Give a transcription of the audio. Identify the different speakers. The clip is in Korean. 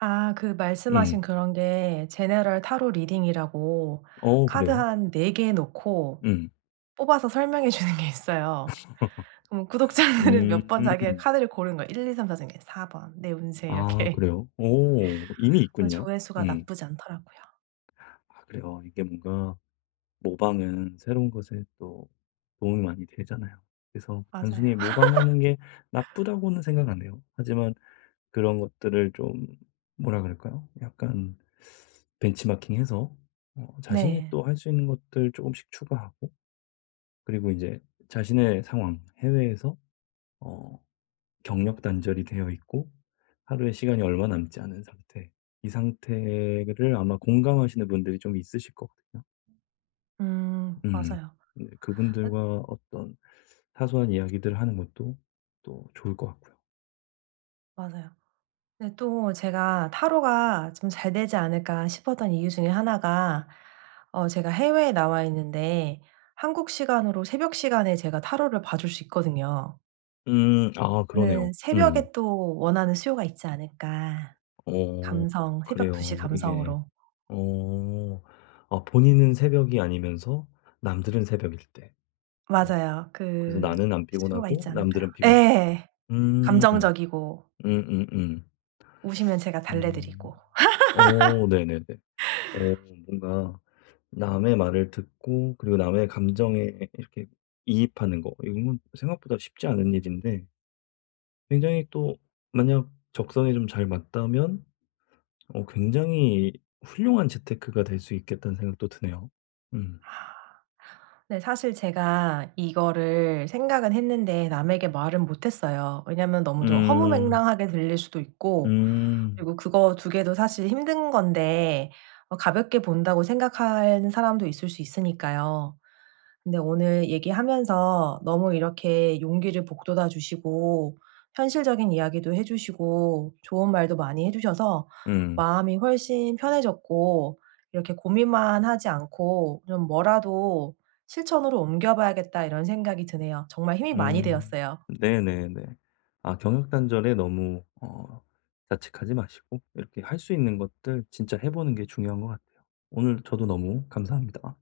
Speaker 1: 아 그 말씀
Speaker 2: 음.
Speaker 1: 하신 그런 게 General Tarot Reading이라고
Speaker 2: 어
Speaker 1: 카드
Speaker 2: 그래요?
Speaker 1: 한 4 개 놓고
Speaker 2: 음.
Speaker 1: 뽑아서 설명해 주는 게 있어요. 뭐 구독자들은 몇 번 자기의
Speaker 2: 음.
Speaker 1: 카드를 고르는 거예요. 1, 2, 3, 4 중에 4 번 내 운세
Speaker 2: 아
Speaker 1: 이렇게.
Speaker 2: 그래요? 오 이미
Speaker 1: 어
Speaker 2: 있군요.
Speaker 1: 조회수가
Speaker 2: 음.
Speaker 1: 나쁘지 않더라고요.
Speaker 2: 아 그래요. 이게 뭔가 모방은 새로운 것에 또 도움이 많이 되잖아요. 그래서
Speaker 1: 맞아요.
Speaker 2: 단순히 모방하는 게 나쁘다고는 생각 안 해요. 하지만 그런 것들을 좀 뭐라 그럴까요? 약간 벤치마킹해서 어 자신이
Speaker 1: 네.
Speaker 2: 또 할 수 있는 것들 쪼금씩 추가하고 그리고 인제 자신의 상황 해외에서 어 경력단절이 되어 있고 하루의 시간이 얼마 남지 않은 상태. 이 상태를 아마 공감하시는 분들이 좀 있으실 거거든요.
Speaker 1: 음
Speaker 2: 음
Speaker 1: 맞아요.
Speaker 2: 네
Speaker 1: 아
Speaker 2: 그분들과 어떤 사소한 이야기들을 하는 것도 또 좋을 것 같고요.
Speaker 1: 맞아요. 근데 또 제가 '타로가 좀 잘 되지 않을까.' 싶었던 이유 중에 하나가 어 제가 해외에 나와있는데 한국 시간으로 새벽 시간에 제가 타로를 봐 줄 수 있거든요.
Speaker 2: 음 아 그러네요.
Speaker 1: 저는
Speaker 2: 음.
Speaker 1: 새벽에 또 원하는 수요가 있지 않을까.
Speaker 2: 어
Speaker 1: 감성 새벽 2:00 시
Speaker 2: 그래요. 이게
Speaker 1: 감성으로.
Speaker 2: 어 아 본인은 새벽이 아니면서 남들은 새벽일 때. 어
Speaker 1: 맞아요.
Speaker 2: 그래서
Speaker 1: 그
Speaker 2: 나는 안
Speaker 1: 수요가
Speaker 2: 피곤하고
Speaker 1: 있지 않을까요?
Speaker 2: 남들은 피곤하고.
Speaker 1: 예.
Speaker 2: 음.
Speaker 1: 감정적이고.
Speaker 2: 음음음.
Speaker 1: 우시면 제가 달래
Speaker 2: 음.
Speaker 1: 드리고.
Speaker 2: 어 네네네. 어 뭔가 남의 말을 듣고 그리고 남의 감정에 이렇게 이입하는 거 이거는 생각보다 쉽지 않은 일인데. 굉장히 또 만약 적성에 좀 잘 맞다면 어 굉장히 훌륭한 재테크가 될 수 있겠다는 생각도 드네요. 음.
Speaker 1: 아. 네 사실 제가 이거를 생각은 했는데 남에게 말은 못 했어요. 왜냐면 너무 좀
Speaker 2: 음.
Speaker 1: 허무맹랑하게 들릴 수도 있고
Speaker 2: 음.
Speaker 1: 그리고 그거 2 개도 사실 힘든 건데 어 가볍게 본다고 생각하는 사람도 있을 수 있으니까요. 근데 오늘 얘기하면서 너무 이렇게 용기를 북돋아 주시고 현실적인 이야기도 해 주시고 좋은 말도 많이 해 주셔서
Speaker 2: 응.
Speaker 1: 마음이 훨씬 편해졌고 '이렇게 고민만 하지 않고 좀 뭐라도 실천으로 옮겨 봐야겠다.' 이런 생각이 드네요. 정말 힘이 많이
Speaker 2: 음
Speaker 1: 되었어요.
Speaker 2: 네네네. 아 경력단절에 너무 어 자책하지 마시고 이렇게 할 수 있는 것들 진짜 해 보는 게 중요한 것 같아요. 오늘 저도 너무 감사합니다.